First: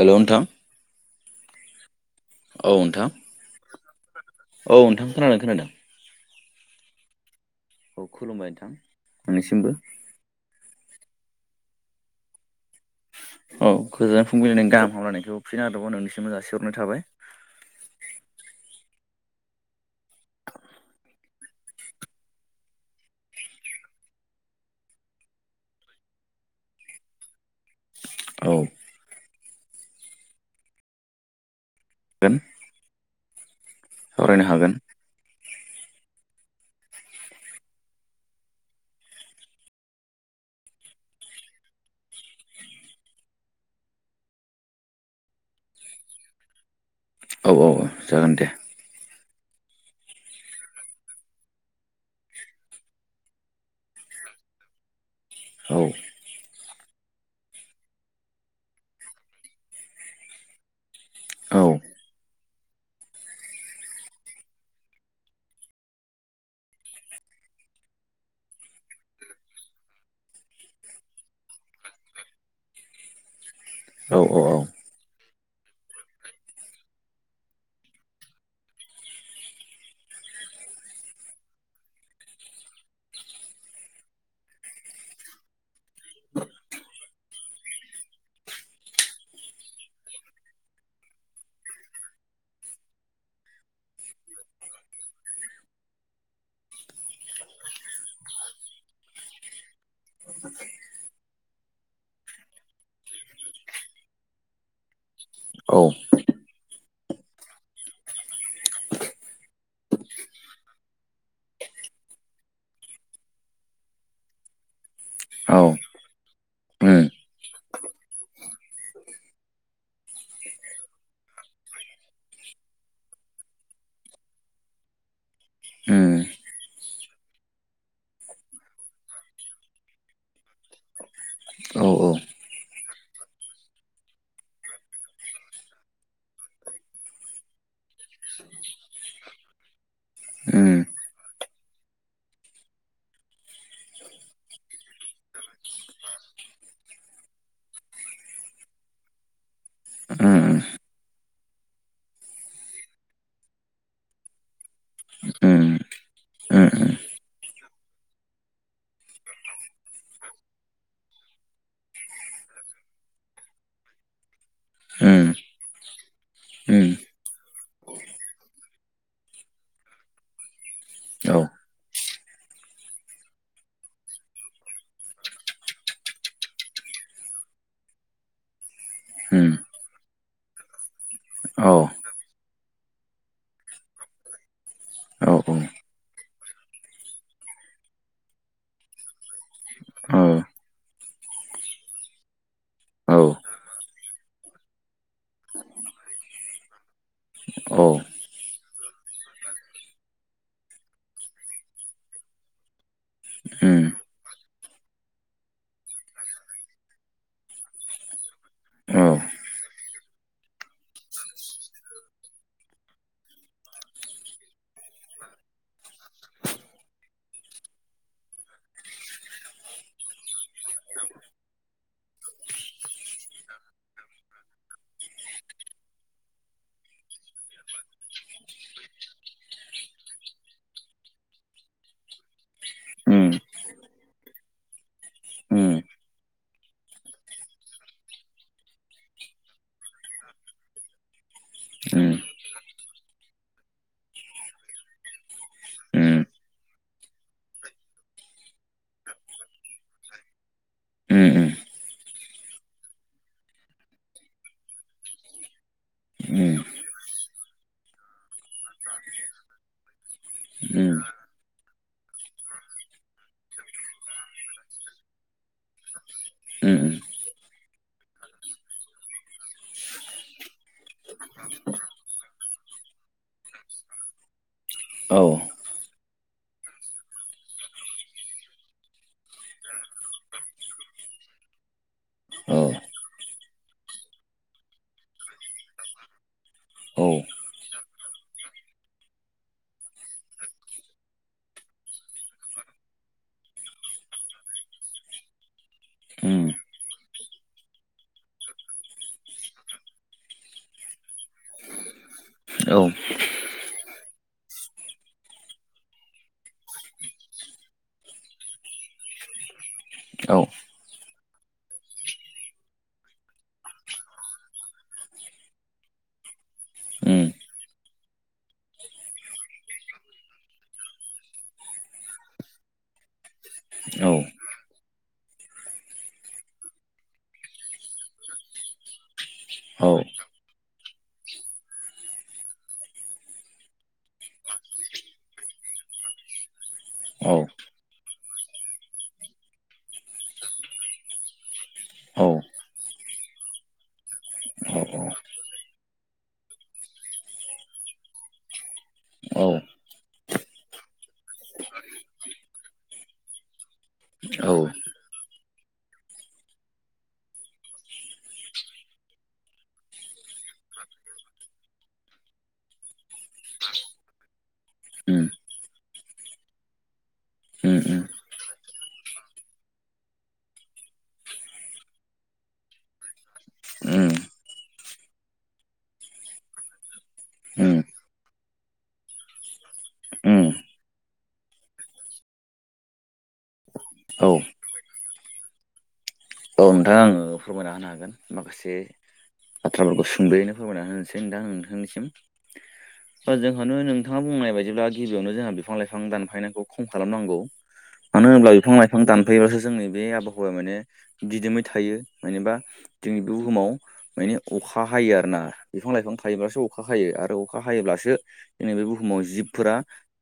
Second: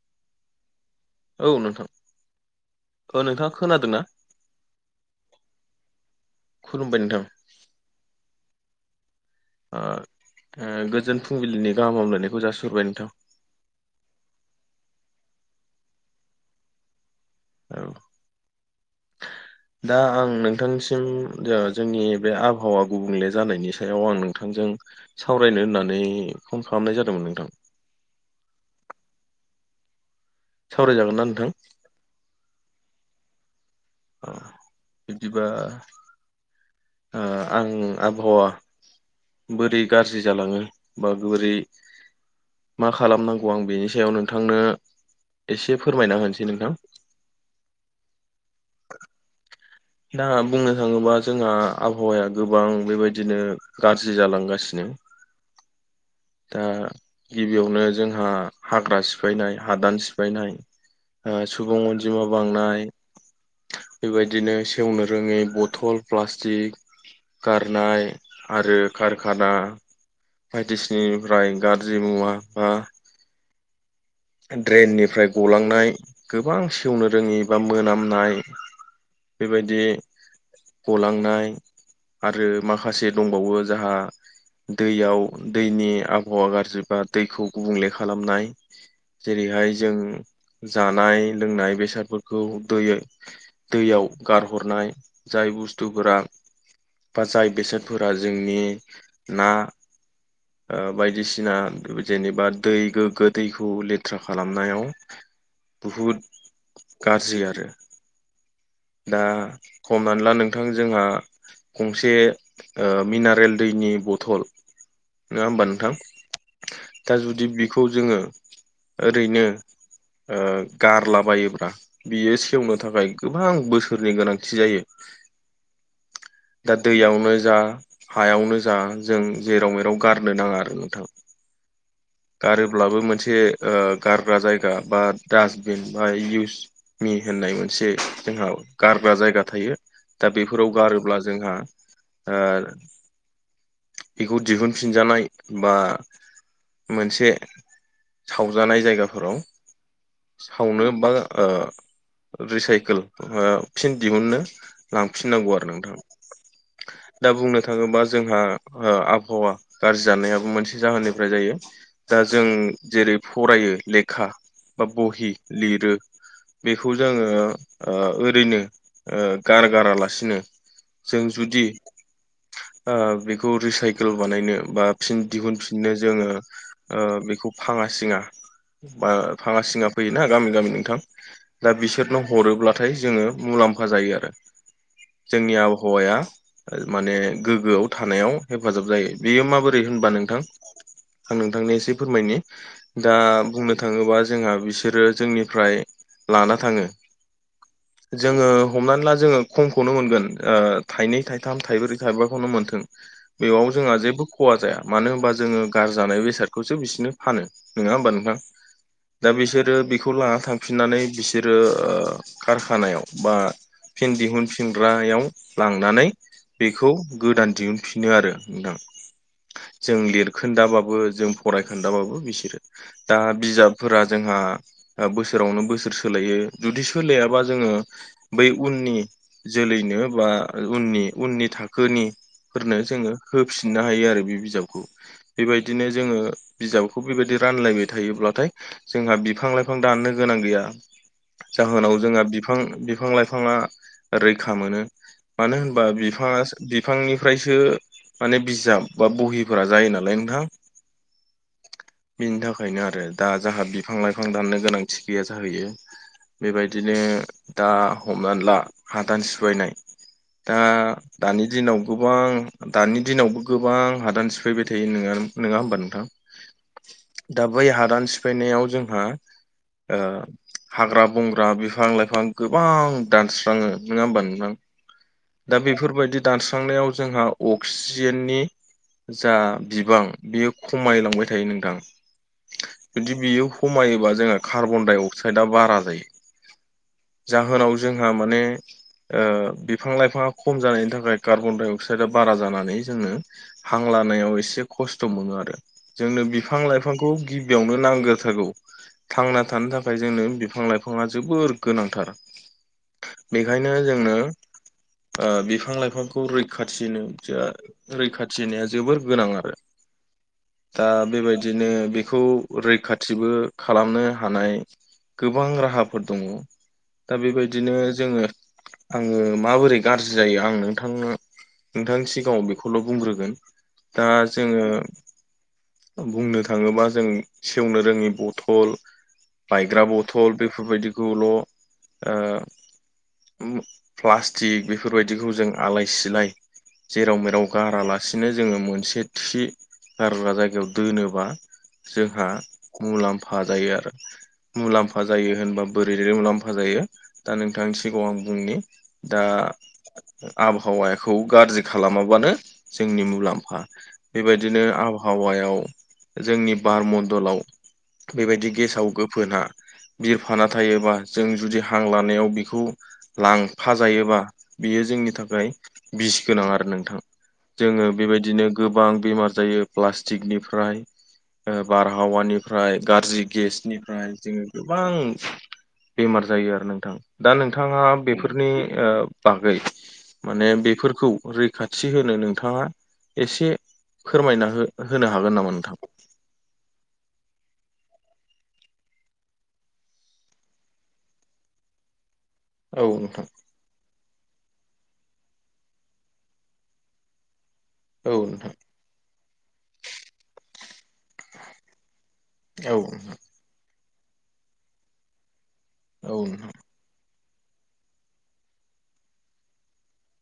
हेल' नोंथां औ नोंथां औ नोंथां औ नोंथाङा खोनादोंना औ नोंथां खोनादों खोनादों खुलुमबाय नोंथां औ खुलुमबाय नोंथां नोंनिसिमबो ओ गोजोन फुंबिलिनि गाहाम हामलायनायखौ जासि औ गोजोन फुंबिलिनि गाहाम हामलायनायखौ फिनो नागादोंबाव नोंनिसिमबो जासिहरनाय थाबाय औ दा आं नोंथांसिम जोंनि बे आबहावा गुबुंले जानायनि सायाव आं नोंथांजों सावरायनो होननानै फन खालामनाय जादोंमोन नोंथां औ सावरायजागोन ना नोंथां [unintelligible] [inaudible] अ सावरायनो हागोन बिदिबा ओ आं आबहावा बोरै गाज्रि जालाङो बा बोरै मा खालामनांगौ आं बेनि सायाव नोंथांनो एसे फोरमायना होनोसै नोंथां औ औ औ जागोन दे दा बुंनो थाङोबा जोंहा आबहावाया गोबां बेबायदिनो गाज्रि जालांगासिनो [unintelligible] [inaudible] औ दा गिबियावनो जोंहा हाग्रा सिफायनाय हादान सिफायनाय ओ औ औ सुबुं अनजिमा बांनाय बेबायदिनो सेवनो रोङै बथल प्लास्टिक गारनाय आरो कारखाना बायदिसिना निफ्राय गाज्रि मुवा बा औ ड्रेननिफ्राय गलांनाय गोबां सेवनो रोङि बा मोनामनाय बेबायदि गलांनाय आरो माखासे दंबावो जाहा दैयाव दैनि आबहावा गाज्रिबा दैखौ गुबुंले खालामनाय जेरैहाय जों जानाय लोंनाय बेसादफोरखौ दै दैयाव गारहरनाय जाय बुस्थुफोरा बा जाय बेसादफोरा जोंनि ना बायदिसिना जेनेबा दै गोग्गो दैखौ लिर बाथ्रा खालामनायाव औ बहुद गाज्रि आरो दा हमनानै ला नोंथां जोंहा गंसे ओ मिनारेल दैनि बथल नङा औ होमबा नोंथां। उम दा जुदि बेखौ जोङो। ओरैनो ओ गारलाबायोब्ला बियो सेवनो थाखाय गोब बां बोसोरनि गोनांथि जायो। उम दा दैयावनो जा हायावनो जा जों जेराव मेराव गारनो नाङा आरो नोंथां। औ गारोब्लाबो मोनसे ओ गारग्रा जायगा बा डास्टबिन बा इउस मि मि होननाय मोनसे जोंहा गारग्रा जायगा थायो दा बेफोराव उम गारोब्ला जोंहा ओ बिखौ दिहुनफिनजानाय बा मोनसे सावजानाय जायगाफोराव उम सावनो बा ओ रिसाइकेल ओ फिन दिहुननो लांफिननांगौ आरो नोंथां। दा बुंनो थाङोबा जोंहा ओ आबहावा गाज्रि जानायाबो मोनसे जाहोननिफ्राय जायो। दा जों जेरै फरायो लेखा बा बहि उम लिरो उम बेखौ जोङो ओ ओरैनो ओ गारगारालासिनो जों औ जुदि ओ बेखौ रिसाइकेल बानायनो बा फिन दिहुनफिननो जोङो ओ बेखौ फाङा सिङा बा उम भाङा सिङा फैयोना गामि गामि नोंथां औ दा बिसोरनो हरोब्लाथाय जोङो मुलाम लाम्फा जायो आरो। औ जोंनि आबहावाया माने गोग्गोआव थानायाव हेफाजाब जायो बेयो माबोरै होनबा नोंथां आं नोंथांनि एसे फोरमायनि दा औ बुंनो थाङोबा जोंहा बिसोरो जोंनिफ्राय लाना थाङो अ जोङो हमनानै ला जोङो खमखौनो मोनगोन ओ थाइनै थाइथाम थाइब्रै थाइबाखौनो मोनथों बेयाव उम जोंहा जेबो खहा जाया मानो होनबा जोङो गारजानाय बेसादखौसो बिसनो फानो नोङा होमबा नोंथां? औ दा बिसोरो बेखौ लाना थांफिननानै बिसोरो ओ कारखानायाव बा फिन दिहुनफिनग्रायाव लांनानै बेखौ गोदान दिहुनफिनो आरो नोंथां जों लिर खोन्दाबाबो जों फराय खोनदाबाबो बिसोरो दा बिजाबफोरा जोंहा ओ बोसो सोरावनो बोसोर सोलायो जुदि सोलायाबा जोङो बै उननि जोलैनो बा आ उननि उननि थाखोनि फोरनो जोङो उम उम होफिननो हायो आरो बे बिजाबखौ। बेबायदिनो जोङो बिजाबखौ बेबायदि रानलायबाय थायोब्लाथाय जोंहा बिफां लाइफां दाननो गोनां गैया जाहोनाव जोंहा बिफां बिफां लाइफाङा रैखा मोनो। मानो होनबा बिफाङा बिफांनिफ्रायसो माने बिजाब बा बहिफोरा जायो नालाय नोंथां। उम उम। बिनि थाखायनो आरो दा जाहा बिफां लाइफां दाननो गोनांथि गैया जाहैयो। उम बेबायदिनो दा हमनानै ला हादान सिफानाय दा उम उम दानि दिनाव गोबां दानि दिनावबो गोबां हादान सिफायबाय थायो नोङा नोङा होमबा नोंथां उम दा बै हादान सिफायनायाव जोंहा ओ हाग्रा बंग्रा बिफां लाइफां गोबां दानस्राङो नोङा होमबा नोंथां? औ दा बेफोरबायदि दानस्रांनायाव जोंहा अक्सिजेननि जा बिबां बियो खमायलांबाय थायो नोंथां। औ जुदि बियो खमायोबा जोंहा कार्बन डाइ अक्साइदआ बारा जायो। औ जाहोनाव जोंहा माने ओ बिफां लाइफाङा खम जानायनि थाखाय कार्बन डाइ अक्साइदआ बारा जानानै जोंनो हां ला लानायाव एसे खस्थ' मोनो आरो जोंनो उम बिफां लाइफांखौ गिबियावनो नांग्रोथारगौ। थांना थानो थाखाय जोंनो बिफां लाइफाङा जोबोर गोनांथार औ बेखायनो जोंनो बिफां लाइफांखौ रैखाथिनो रैखाथिनाया जोबोर गोनां आरो। औ। दा बेबायदिनो बेखौ रैखाथिबो खालामनो हानाय। गोबां राहाफोर दङ। दा उम बेबायदिनो जोङो आङो माबोरै गाज्रि जायो आं नोंथांनो। नोंथां सिगाङाव बेखौल' बुंग्रोगोन दा औ जोङो बुंनो थाङोबा जों सेवनो रोङि बथल। औ बायग्रा बथल बेफोरबायदिखौल'। प्लास्टिक बेफोरबायदिखौ जों आलाय सिलाय। जेराव मेराव गारालासिनो जोङो मोनसे। थि गारग्रा जायगायाव दोनोबा। जोंहा मुलाम्फा जायो आरो। औ मुलाम्फा जायो होनबा बोरैै मुलाम्फा जायो। दा नोंथांनि सिगाङाव आं बुंनि दा औ आबहावाखौ गाज्रि खालामाब्ला। जोंनि मुलाम्फा। औ बेबायदिनो आबहावायाव जोंनि बार मडलाव बेबायदि गेसाव गोफोना। बिरफाना थायोबा जों जुदि हां लानायाव बिखौ लांफा जायोबा बियो। जोंनि उम थाखाय बिस गोनां आरो नोंथां उम जोङो बेबायदिनो गोबां। बेमार जायो प्लास्टिकनिफ्राय। बारहावानिफ्राय गाज्रि उम गेसनिफ्राय जोङो गोबां। बेमार जायो आरो नोंथां दा उम नोंथाङा बेफोरनि बागै उम माने बे। बेफोरखौ रैखाथि होनो नोंथाङा एसे औ फोरमायना होनो हागोन नामा नोंथ। औ नोंथाङा आङो फोरमायना होनो हागोन माखासे। एसे बाथ्राफोरखौ सुंद'यैनो फोरमायना होनोसै नोंथां नोंथांनिसिम। औ नोंथां बा जोंहानो नों। नोंथाङा बुंनाय बायदिब्ला गिबियावनो जोंहा बिफां लाइफां दानफायनायखौ खम खालामनांगौ। औ मानो होनोब्ला नोंथां बिफां लाइफां दानफैब्लाासो जोंनि बे आबहावाया मान दिदोमै थायो मानबा औ जोंनि बुहुमाव माने अखा हायो आरोना बिफां लाइफां नोंथां थायोब्लाासो अखा हायो आरो। अखा हायोब्लासो ज बे बुहुमाव जिबफोरा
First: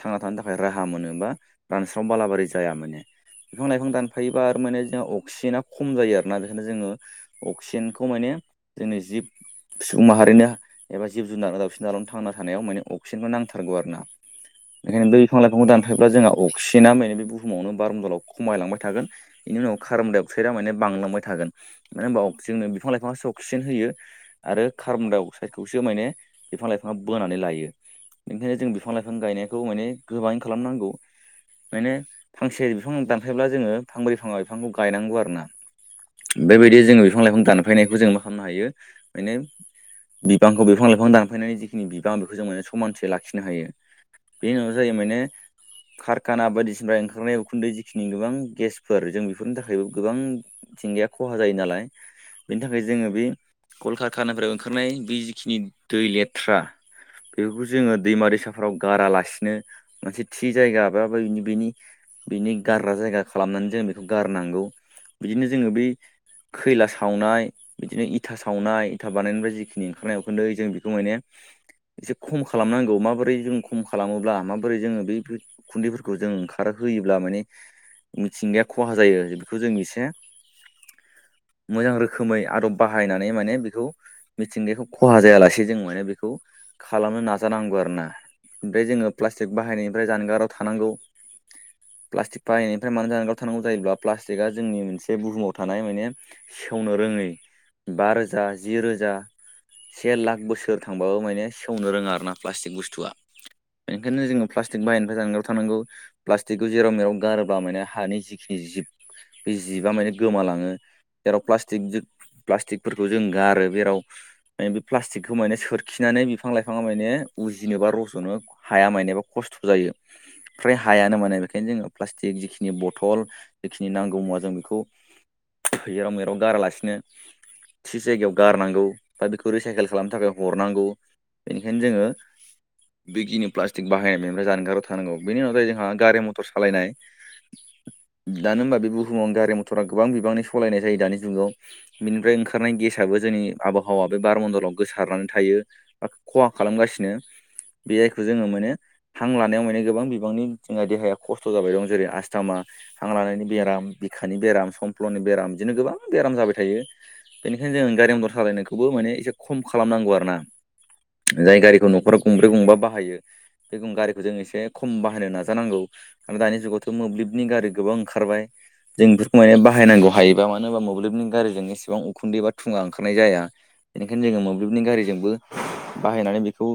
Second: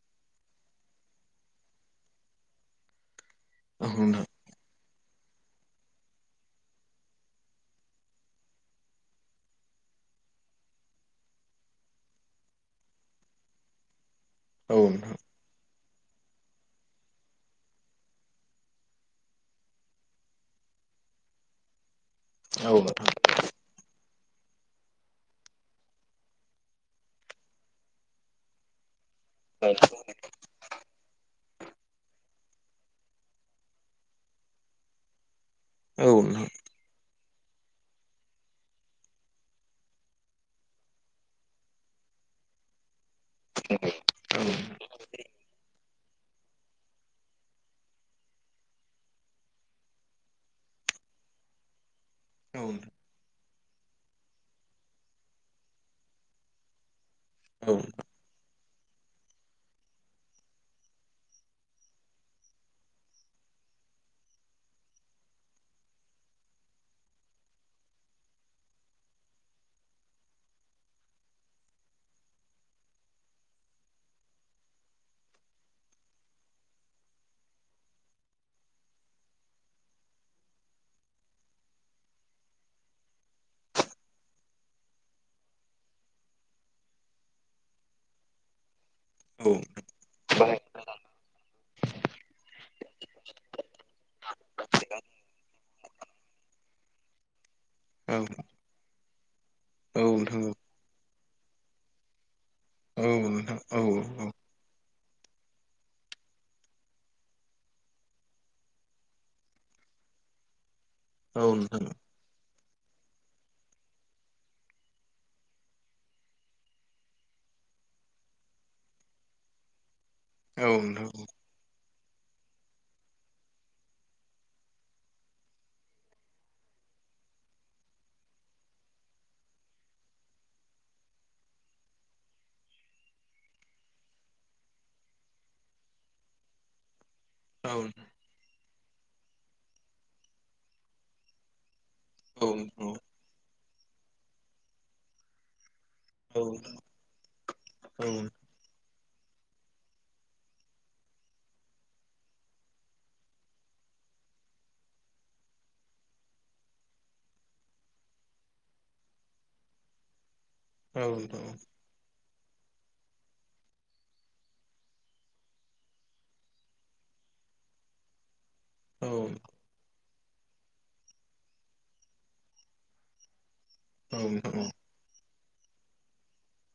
थांना थानो थाखाय राहा मोनो बा रानस्राव। बालाबारि जाया माने बिफां लाइफां दानफायोबा आरो माने जोंआ अक्सिजेना। खम जायो आरोना बेखायनो जोङो अक्सिजेनखौ माने जोंनि जिब। सुबुं माहारिनो एबा जिब जुनार दावउसिन दावलानो थांना थानायाव माने अक्सिजेनखौ नांथारगौ आरो ना। औ नोंथां औ बेखाइनो बै बिफां लाइफांखौ दान। थब्ला जोंहा अक्सिजेना माने बे बुहुमावनो बारम दलाव खमायलांबाय थागोन बेनि उनाव खारमदायाव। अक्सडा माने बांलांबाय थागोन मानो होनबा अ जोंनो बिफां नोंथां लाइफांआसो अक्सिजेन होयो। आरो कार्बन डाइ अक्साइदखौसो माने बिफां लाइफाङा बोनानै लायो बेनिखायनो जों बिफां लाइफां। बिफां गायनायखौ माने गोबाङै खालामनांगौ। माने फांसे बिफां दानफायब्ला जोङो फांब्रै फांबा बिफांखौ गायनांगौ आरो। ना औ नोंथां औ नोंथां बेबायदि जोङो बिफां लाइफां दानफैनायखौ जों मा खालामनो हायो मे। बिफांखौ बिफां लाइफां दानफैनायनि जिखिनि बिबां बेखौ जों माने समानसे लाखियो। खिनो हायो बेनि उनाव जायो माने। कारखाना बायदिसिना ओंखारनाय उखुन्दै जिखिनि गोबां गेसफोर जों बेफोरनि थाखायबो। गोबांथिंगाया खहा जायो नालाय बेनि थाखाय जोङो बे कलकातानिफ्राय ओंखारनाय बे जिखिनि दै लेथ्रा बेफोरखौ औ जोङो दैमारि साफ फोराव गारालासिनो मोनसे थि जायगा बेनि बिनि गारग्रा जायगा खालामनानै जों बेखौ गारनांगौ बिदिनो जोङो बै। खैला सावनाय, बिदिनो इथा सावनाय, इथा बानायनायनिफ्राय जिखिनि ओंखारनाय उखुनदै जों बेखौ माने। एसे खम खालामनांगौ माबोरै जों खम खालामोब्ला माबोरै जोङो बै उखुन्दैफोरखौ जों ओंखारो होयोब्ला माने मिथिंगाया खहा जायो बेखौ जों एसे मोजां रोखोमै आदब बाहायनानै माने बेखौ मिथिंगाखौ खहा जायालासे जों माने बेखौ खालामनो नाजानांगौ आरो ना। जोङो औ प्लास्टिक बाहायनायनिफ्राय जानगाराव बाहाय थानांगौ। प्लास्टिक बाहनायनिफ्राय मानो जानगाराव थनांगौ जायोब्ला प्लास्टिकआ जोंनि मोनसे बुहुमाव थानाय माने सेवनो रोङै बा औ रोजा, जि रोजा औ से लाख नोंथां बोसोर थांबाबो माने सेवनो रोङा आरोना प्लास्टिक औ बुस्थुआ। नोंथां औ बेनिखायनो जोङो प्लास्टिक बाहायनायनिफ्राय जानगाराव थांनांगौ प्लास्टिकखौ जेराव मेराव गारोब्ला माने हानि जिखिनि जिब बे जिबा माने गोमालाङो जेराव औ प्लास्टिक नोंथां जो प्लास्टिकफोरखौ जों गारो, जेराव माने बे प्लास्टिकखौ माने सोरखिनानै बिफां लाइफाङा माने उजिनोबा रज'नो हाया मानेबा खस्थ' खस्थ' जायो औ नोंथां औ फ्राय नोंथां हायानो माने बेखायनो जोङो प्लास्टिक जिखिनि बथल जेखिनि नांगौ मुवा जों बेखौ जेराव मेराव गारालासिनो थि जायगायाव गारनांगौ बा बेखौ रिसाइकेल खालामनो थाखाय हरनांगौ। बेनिखायनो जोङो बेखिनि प्लास्टिक बाहायनाय बेनिफ्राय जानगाराव थानांगौ बेनि उनावाय जोंहा गारि मथर सालायनाय औ दानो होनबा बे बुहुमावनो गारि मथरा गोबां बिबांनि सालायनाय जायो दानि जुगाव बिनिफ्राय औ ओंखारनाय गेसाबो जोंनि आबहावा बे बार मनण्डलाव गोसारनानै थायो। ख'हा खालामगासिनो बे आयखौ जोङो मोनो। हां लानायाव माने गोबां बिबांनि जोंहा देहाया खस्थ' जाबाय दं जेरै आसस्थामा हां लानायनि बेराम, बिखानि बेराम, समफ्लनि बेराम, बिदिनो गोबां बेराम जाबाय थायो। बेनिखायनो जों गारि मटर सालायनायखौबो माने एसे खम खालामनांगौ आरो ना। जाय गारिखौ न'खराव गंब्रै, गंबा बाहायो बेखौ गारिखौ जों एसे खम बाहायनो नाजानांगौ आरो दानि जुगावथ' मोब्लिबनि गारि गोबां ओंखारबाय जों बेफोरखौ माने बाहायनांगौ। हायोबा मानो होनबा मोब्लिबनि गारिजों एसेबां उखुन्दै बा थुङा ओंखारनाय जाया। बेनिखायनो जोङो मोब्लिबनि गारिजोंबो बाहायनानै बेखौ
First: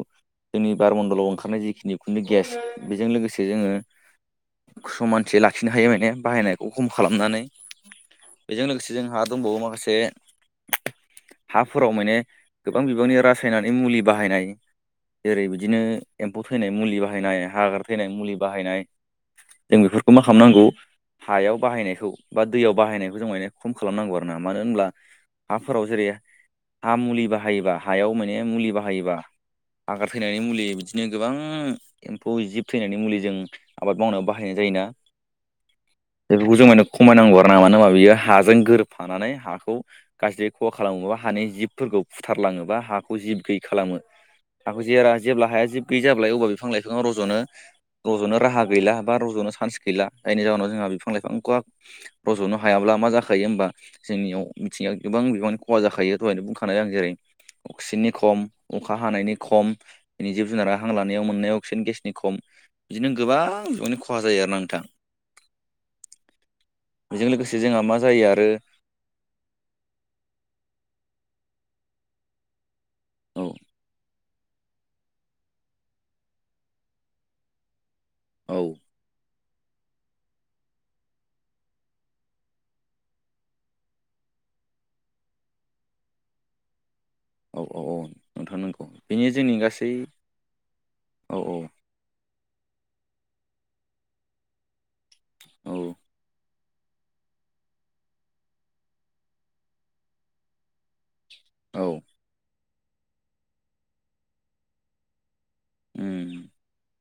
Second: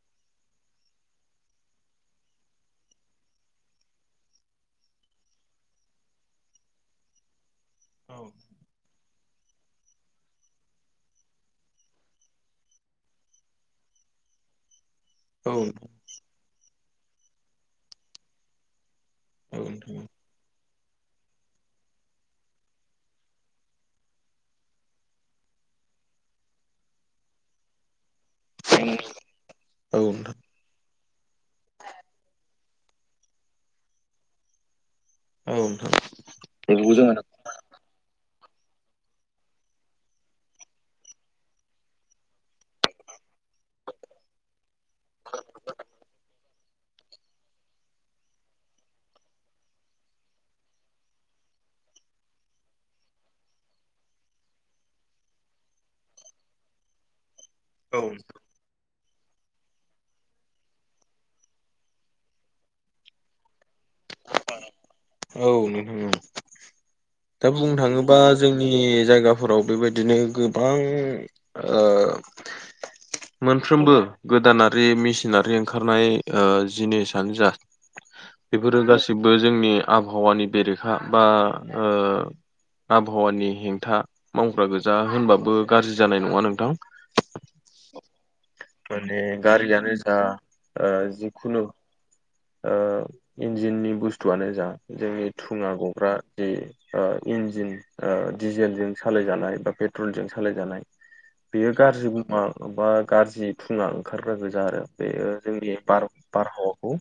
जोंनि बार मण्दलाव ओंखारनाय जिखिनि खुन्दु गेस बेजों लोगोसे जोङो समानथि लाखिनो हायो माने बाहायनायखौ खम खालामनानै बेजों लोगोसे जोंहा दंबावो माखासे हाफोराव माने गोबां बिबांनि रासायनारि मुलि बाहायनाय जेरै बिदिनो एम्फौ थैनाय मुलि बाहायनाय, हाग्रा थैनाय मुलि बाहायनाय, नोंथां औ जों बेफोरखौ नोंथां मा खौ हायाव बाहायनायखौ, बा दैयाव बाहायनायखौ, जों माने खम खालामनांगौ आरो ना मानो होनब्ला हाफोराव जेरै हा मुलि बाहायोबा हायाव मोने मुलि बाहायोबा हाग्रा थैनायनि मुलि बिदि नो गोबां एम्फौ जिब थैनायनि मुलि जों आबाद मावनायाव बाहायनाय जायोना। औ नोंथां बेफोरखौ जों माने खमायनांगौ आरो ना मानो होनबा बियो हा जों गोरोबफानानै हाखौ गाज्रि खहा खालामोबा हानि जिबफोरखौ फुथारलाङोबा हाखौ जिब गैयि खालामो हाखौ जेरा-जेब्ला हाया जिब गैयै जाबाय अब्ला बिफां लाइफाङा रज'नो रज'नो राहा गैला बा रज'नो सानस गैला जायनि जाहोनाव जोंहा बिफां लाइफांखौ रज'नो हायाब्ला मा जाखायो होनबा जोंनियाव मिथिं आव गोबां बिबांनि खहा जाखायो दहायनो बुंखानाय आं जेरै अक्सिजेननि औ खम अखा हानायनि खम इनि जिब-जुनारा हां लानायाव मोननायाव अक्सिजेन गेसनि खम बिदिनो गोबां नि खहा जायो आरो ना नों औ बेजों दा लोगोसे बुंनो जोंहा मा थाङोबा जायो आरो जोंनि जायगाफोराव बेबायदिनो गोबां ओ औ मोनफ्रोमबो गोदानारि मेचिनारि ओंखारनाय जिनिसआनो जा औ बेफोरो गासिबो जोंनि आबहावानि बेरेखा बा ओ आबहावानि हेंथा मावग्रा गोजा होनबाबो गाज्रि जानाय नङा नोंथां। औ-औ-औ नोंथां। माने बेनि जोंनि गासै गारियानो जा ओ औ औ जिखुनु ओ इन्जिननि बुस्थुआनो जा जोंनि थुङा औ गग्रा जि ओ इन्जिन ओ डिजेलजों सालायजानाय बा पेट्रलजों सालायजानाय बेयो औ गाज्रि [unintelligible] बा गाज्रि थुङा ओंखारग्रा गोजा आरो बेयो। जोंनि बार उम बारहावाखौ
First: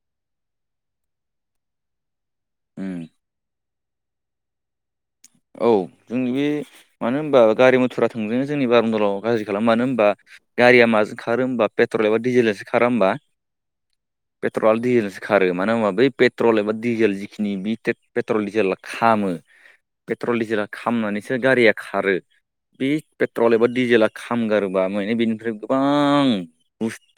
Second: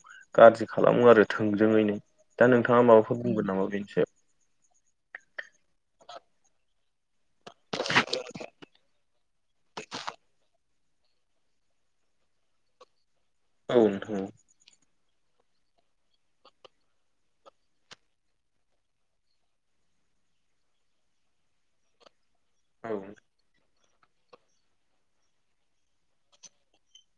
गाज्रि खालामो आरो थोंजोङैनो दा नोंथाङा उम माबाफोर बुंगोन नामा बेनि सायाव? [unintelligible] गारिया माजों खारो होमबा पेट्रल एबा डिजेलजोंसो खारा होमबा औ नोंथां पेट्रल आरो डिजेलजोंसो खारो मानो होनबा बै पेट्रल एबा डिजेल जिखिनि बि पेट्रल डिजेला खामो पेट्रल डिजेला खामनानैसो गारिया खारो बि औ औ पेट्रल एबा दिडिजेला खामगारोबा माने बेनिफ्राय गोबां